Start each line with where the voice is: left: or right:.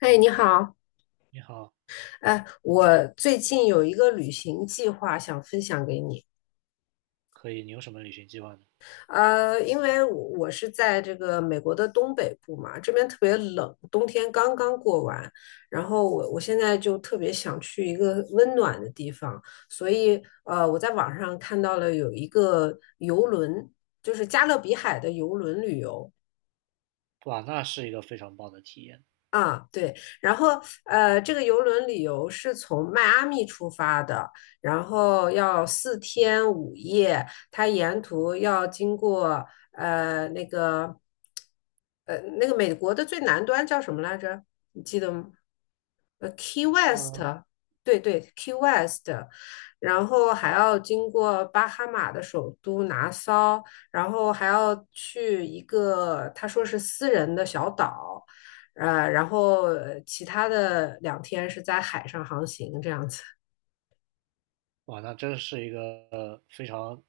left: 哎，你好，
right: 你好，
left: 哎，我最近有一个旅行计划想分享给你。
right: 可以，你有什么旅行计划呢？
left: 因为我是在这个美国的东北部嘛，这边特别冷，冬天刚刚过完，然后我现在就特别想去一个温暖的地方，所以我在网上看到了有一个游轮，就是加勒比海的游轮旅游。
right: 哇，那是一个非常棒的体验。
left: 啊，对，然后这个游轮旅游是从迈阿密出发的，然后要四天五夜，它沿途要经过呃那个美国的最南端叫什么来着？你记得吗？Key West，
right: 嗯，
left: 对对，Key West，然后还要经过巴哈马的首都拿骚，然后还要去一个他说是私人的小岛。然后其他的2天是在海上航行这样子。
right: 哇，那真是一个呃非常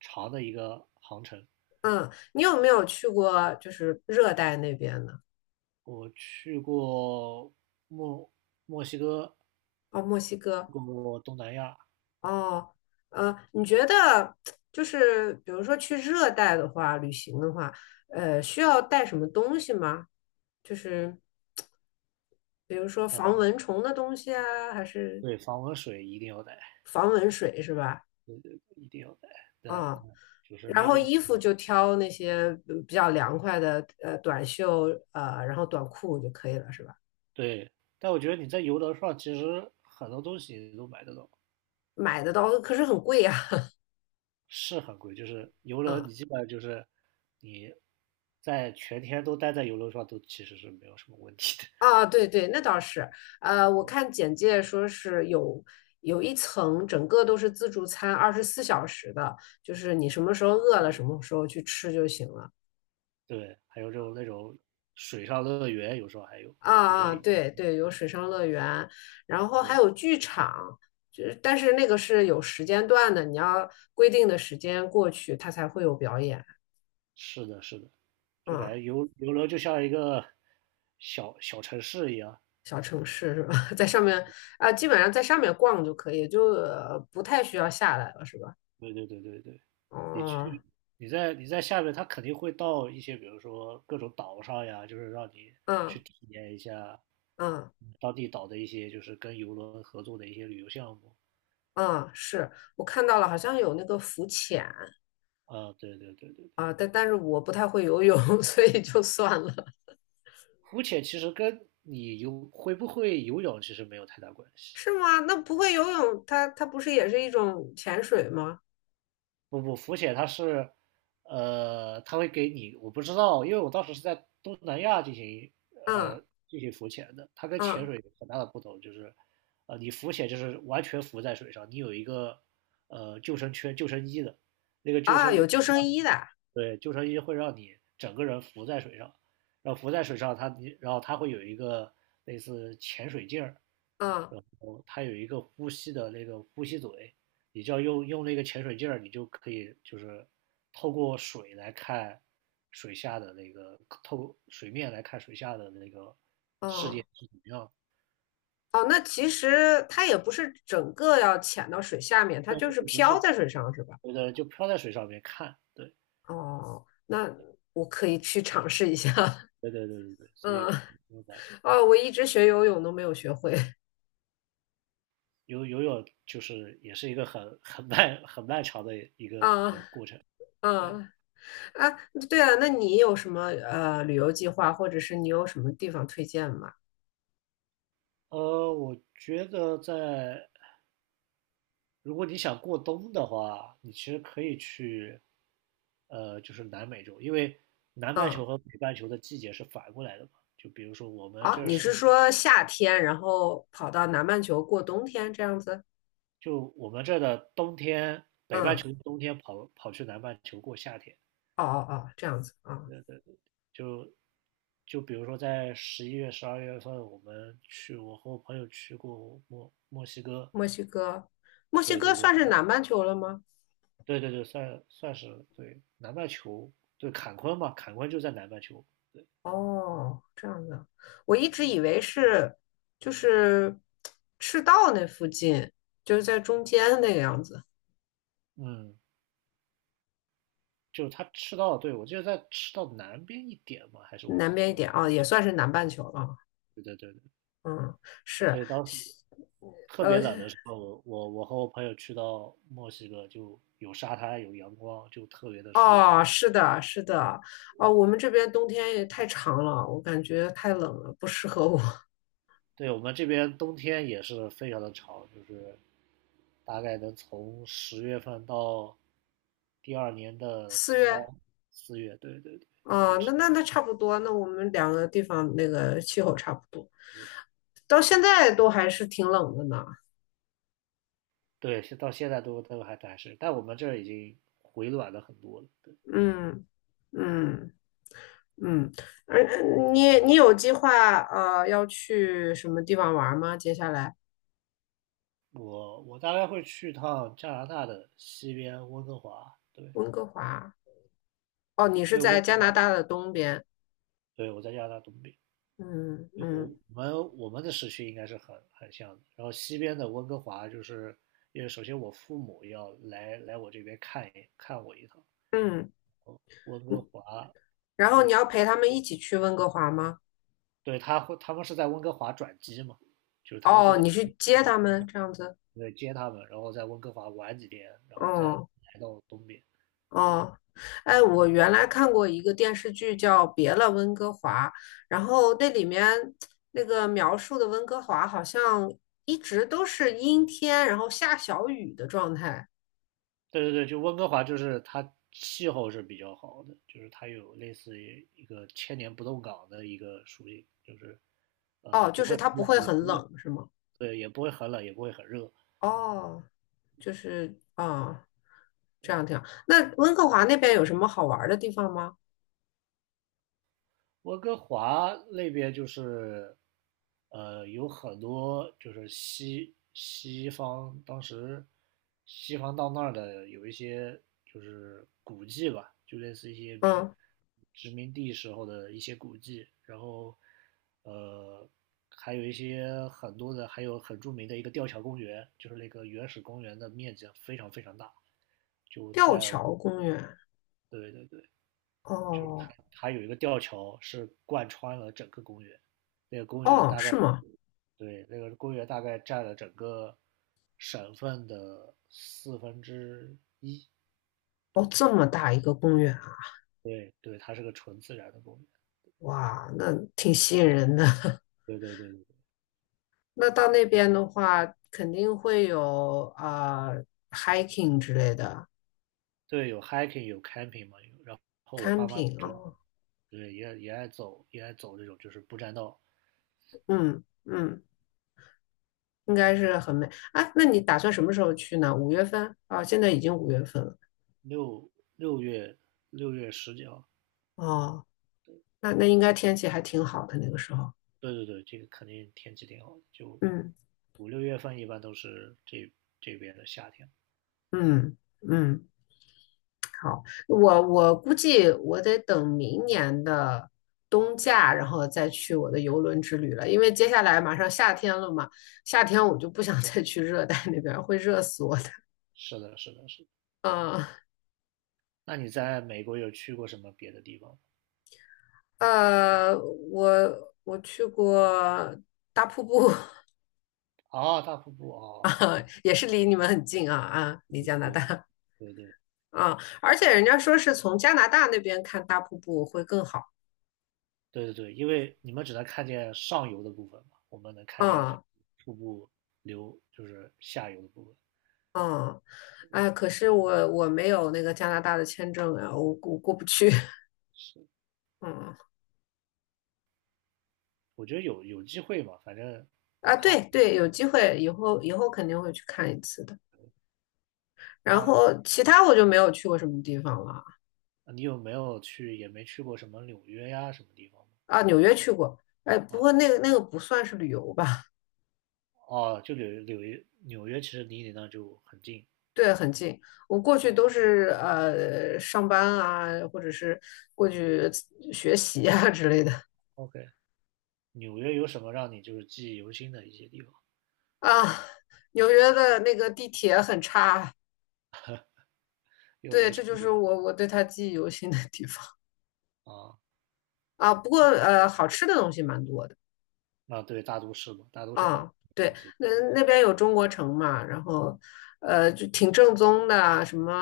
right: 长的一个航程。
left: 嗯，你有没有去过就是热带那边呢？
right: 我去过墨墨西哥，
left: 哦，墨西
right: 去
left: 哥。
right: 过东南亚，
left: 哦，你觉得就是比如说去热带的话，旅行的话，需要带什么东西吗？就是比如说防蚊虫的东西啊，还是
right: 对，防蚊水一定要带，
left: 防蚊水是吧？
right: 一定要带。但那
left: 啊、
right: 就是
left: 然
right: 那
left: 后
right: 边，
left: 衣服
right: 嗯
left: 就挑那些比较凉快的，短袖，然后短裤就可以了，是吧？
right: 对，但我觉得你在游轮上其实很多东西都买得到。
left: 买的到可是很贵呀、
right: 是很贵，就是游轮，
left: 啊，
right: 你基本上就是你在全天都待在游轮上，都其实是没有什么问题的。
left: 啊，对对，那倒是，我看简介说是有一层，整个都是自助餐，24小时的，就是你什么时候饿了，什么时候去吃就行了。
right: 对，还有这种那种水上乐园，有时候还有
left: 啊
right: 有
left: 啊，
right: 些
left: 对对，有水上乐园，然后还有剧场，就是但是那个是有时间段的，你要规定的时间过去，它才会有表演。
right: 是的，是的，就感
left: 啊，
right: 觉游轮就像一个小小城市一样。
left: 小城市是吧？在上面啊，基本上在上面逛就可以，就不太需要下来了，是吧？
right: 对对对对对，你
left: 哦，
right: 去你在下面，它肯定会到一些，比如说各种岛上呀，就是让你去
left: 嗯
right: 体验一下
left: 嗯
right: 当地岛的一些，就是跟游轮合作的一些旅游项目。
left: 嗯，是我看到了，好像有那个浮潜
right: 啊，对对对对对，
left: 啊，但是我不太会游泳，所以就算了。
right: 浮潜其实跟你会不会游泳其实没有太大关系。
left: 是吗？那不会游泳，它它不是也是一种潜水吗？
right: 不不，浮潜它是，它会给你，我不知道，因为我当时是在东南亚
left: 嗯
right: 呃进行浮潜的，它跟潜
left: 嗯
right: 水有很大的不同，就是，你浮潜就是完全浮在水上，你有一个救生圈、救生衣的，那个救
left: 啊，
right: 生衣
left: 有救生衣的。
right: 对，救生衣会让你整个人浮在水上，然后浮在水上它，然后它会有一个类似潜水镜儿，
left: 嗯
right: 然后它有一个呼吸的那个呼吸嘴，你就要用那个潜水镜儿，你就可以就是透过水来看水下的那个，透过水面来看水下的那个世界
left: 嗯
right: 是怎么样的，
left: 哦，那其实它也不是整个要潜到水下面，它就
right: 就
left: 是
right: 不是
left: 漂在水上，是吧？
right: 觉得就漂在水上面看，对，
left: 哦，那我可以去尝试一下。
right: 对对对对对，所以
left: 嗯，
right: 不用担心。
left: 哦，我一直学游泳都没有学会。
right: 游泳就是也是一个很漫长的一个
left: 啊
right: 过程。
left: 啊
right: 对，
left: 啊！对啊，那你有什么旅游计划，或者是你有什么地方推荐吗？
right: 我觉得如果你想过冬的话，你其实可以去，就是南美洲，因为南半
left: 嗯，
right: 球和北半球的季节是反过来的嘛。就比如说我们
left: 啊，
right: 这
left: 你
right: 是，
left: 是说夏天，然后跑到南半球过冬天这样子？
right: 就我们这的冬天，北半
left: 嗯，
right: 球的冬天跑去南半球过夏天，
left: 哦哦哦，这样子啊。
right: 就就比如说在11月、12月份，我们去，我和我朋友去过墨西哥，
left: 墨西哥，墨西
right: 对
left: 哥
right: 对对
left: 算是南半球了吗？
right: 对对对，算是对南半球，对坎昆嘛，坎昆就在南半球，对
left: 哦，这样的，我一直以
right: 对，
left: 为是就是赤道那附近，就是在中间那个样子，
right: 嗯，就他赤道，对我记得在吃到南边一点嘛，还是我
left: 南
right: 记
left: 边一
right: 错了，
left: 点
right: 反
left: 啊，也
right: 正
left: 算是南半球了。
right: 对对对对，
left: 嗯，是，
right: 所以当时特
left: 呃，
right: 别冷的时候，我和我朋友去到墨西哥，就有沙滩有阳光，就特别的舒服，
left: 哦，是的，是的，哦，我们这边冬天也太长了，我感觉太冷了，不适合我。
right: 对我们这边冬天也是非常的长，就是大概能从10月份到第二年的
left: 四
right: 三
left: 月
right: 四月，对对对
left: 啊，那差不多，那我们两个地方那个气候差不多，到现在都还是挺冷的呢。
right: 对，到现在都还是，但我们这儿已经回暖了很多了。对，
left: 嗯嗯。嗯，而你有计划要去什么地方玩吗？接下来
right: 我大概会去趟加拿大的西边温哥华，对，
left: 温哥华哦，你是
right: 因为
left: 在
right: 温哥
left: 加拿
right: 华，
left: 大的东边，
right: 对，我在加拿大东边，
left: 嗯
right: 我
left: 嗯
right: 我们的时区应该是很像的。然后西边的温哥华，就是因为首先我父母要来我这边看一看我一趟。
left: 嗯，
right: 温哥华，
left: 然后你要陪他们一起去温哥华吗？
right: 对，他们是在温哥华转机嘛，就是他们会
left: 哦，
right: 在
left: 你去接他们这样子，
right: 对接他们，然后在温哥华玩几天，然后再
left: 哦
right: 来到东边。对，
left: 哦，哎，我原来看过一个电视剧叫《别了，温哥华》，然后那里面那个描述的温哥华好像一直都是阴天，然后下小雨的状态。
right: 对对对，就温哥华就是它气候是比较好的，就是它有类似于一个千年不动港的一个属性，就是
left: 哦，
right: 不
left: 就是
right: 会很
left: 它不会
right: 冷也
left: 很
right: 不会
left: 冷，是吗？
right: 对，也不会很冷，也不会很热。
left: 哦，就是啊，这样挺好。那温哥华那边有什么好玩儿的地方吗？
right: 温哥华那边就是，有很多就是西方，当时西方到那儿的有一些就是古迹吧，就类似一些民
left: 嗯，
right: 殖民地时候的一些古迹，然后呃，还有一些很多的，还有很著名的一个吊桥公园，就是那个原始公园的面积非常非常大，就
left: 吊
right: 在
left: 桥公园。
right: 对对对。就是
left: 哦
right: 它有一个吊桥是贯穿了整个公园，那个公园
left: 哦，
right: 大概
left: 是吗？
right: 对那个公园大概占了整个省份的1/4。
left: 哦，这么大一个公园啊，
right: 对对，它是个纯自然的公园。
left: 哇，那挺吸引人的。
right: 对对对对
left: 那到那边的话，肯定会有啊、hiking 之类的
right: 对，有 hiking 有 camping 嘛，然后我爸妈
left: camping
right: 就，
left: 哦，
right: 对也爱走这种就是不占道。
left: 嗯嗯，应该是很美。哎，那你打算什么时候去呢？五月份啊，现在已经五月份了。
right: 六六月六月十几号，
left: 哦，那应该天气还挺好的那个时候。
right: 对对对，这个肯定天气挺好的，就
left: 嗯
right: 五六月份一般都是这边的夏天。
left: 嗯嗯，好，我估计我得等明年的冬假，然后再去我的游轮之旅了，因为接下来马上夏天了嘛，夏天我就不想再去热带那边儿，会热死我的。
right: 是的，是的，是的。
left: 啊
right: 那你在美国有去过什么别的地方吗？
left: 呃，我去过大瀑布
right: 哦，大瀑布 哦，
left: 啊，也是离你们很近啊啊，
right: 对
left: 离
right: 对
left: 加拿
right: 对
left: 大
right: 对对
left: 啊，而且人家说是从加拿大那边看大瀑布会更好。
right: 对对对，因为你们只能看见上游的部分嘛，我们能看见整
left: 啊。
right: 个瀑布流就是下游的部分。
left: 嗯，哎，可是我没有那个加拿大的签证啊，我过不去。
right: 是，
left: 嗯，
right: 我觉得有机会嘛，反正
left: 啊，
right: 他
left: 对对，有机会以后肯定会去看一次的。然
right: 他
left: 后其他我就没有去过什么地方了
right: 你有没有去也没去过什么纽约呀什么地方吗？
left: 啊，纽约去过，哎，不
right: 哦
left: 过那个不算是旅游吧？
right: 哦，就纽约其实离你那就很近。
left: 对，很近。我过去都
right: 啊。
left: 是上班啊，或者是过去学习啊之类的
right: o k 纽约有什么让你就是记忆犹新的一些地方？
left: 啊。纽约的那个地铁很差，
right: 因为我
left: 对，
right: 没
left: 这
right: 去
left: 就是我对它记忆犹新的地方。
right: 啊。哦
left: 啊，不过好吃的东西蛮多的
right: 啊，对，大都市嘛，大都市好吃
left: 啊。
right: 的
left: 对，
right: 东西，
left: 那那边有中国城嘛，然后就挺正宗的，什么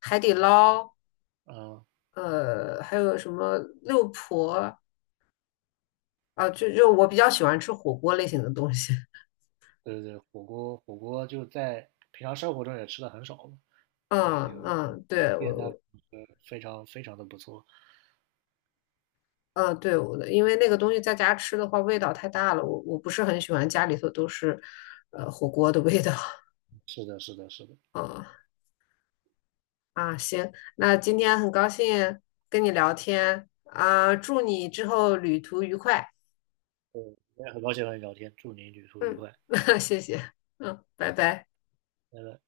left: 海底捞，
right: 嗯，啊
left: 还有什么六婆啊，就我比较喜欢吃火锅类型的东西。
right: 对对对，火锅就在平常生活中也吃的很少嘛，对，
left: 嗯
right: 有一
left: 嗯，
right: 一个
left: 对我，
right: 店那
left: 我
right: 非常非常的不错，
left: 嗯对我的，因为那个东西在家吃的话味道太大了，我不是很喜欢家里头都是火锅的味道。
right: 是的，是的，是的，
left: 啊。啊，行，那今天很高兴跟你聊天啊，祝你之后旅途愉快。
right: 对，我也很高兴和你聊天，祝你旅途愉
left: 嗯，
right: 快，
left: 谢谢，嗯，拜拜。
right: 拜拜。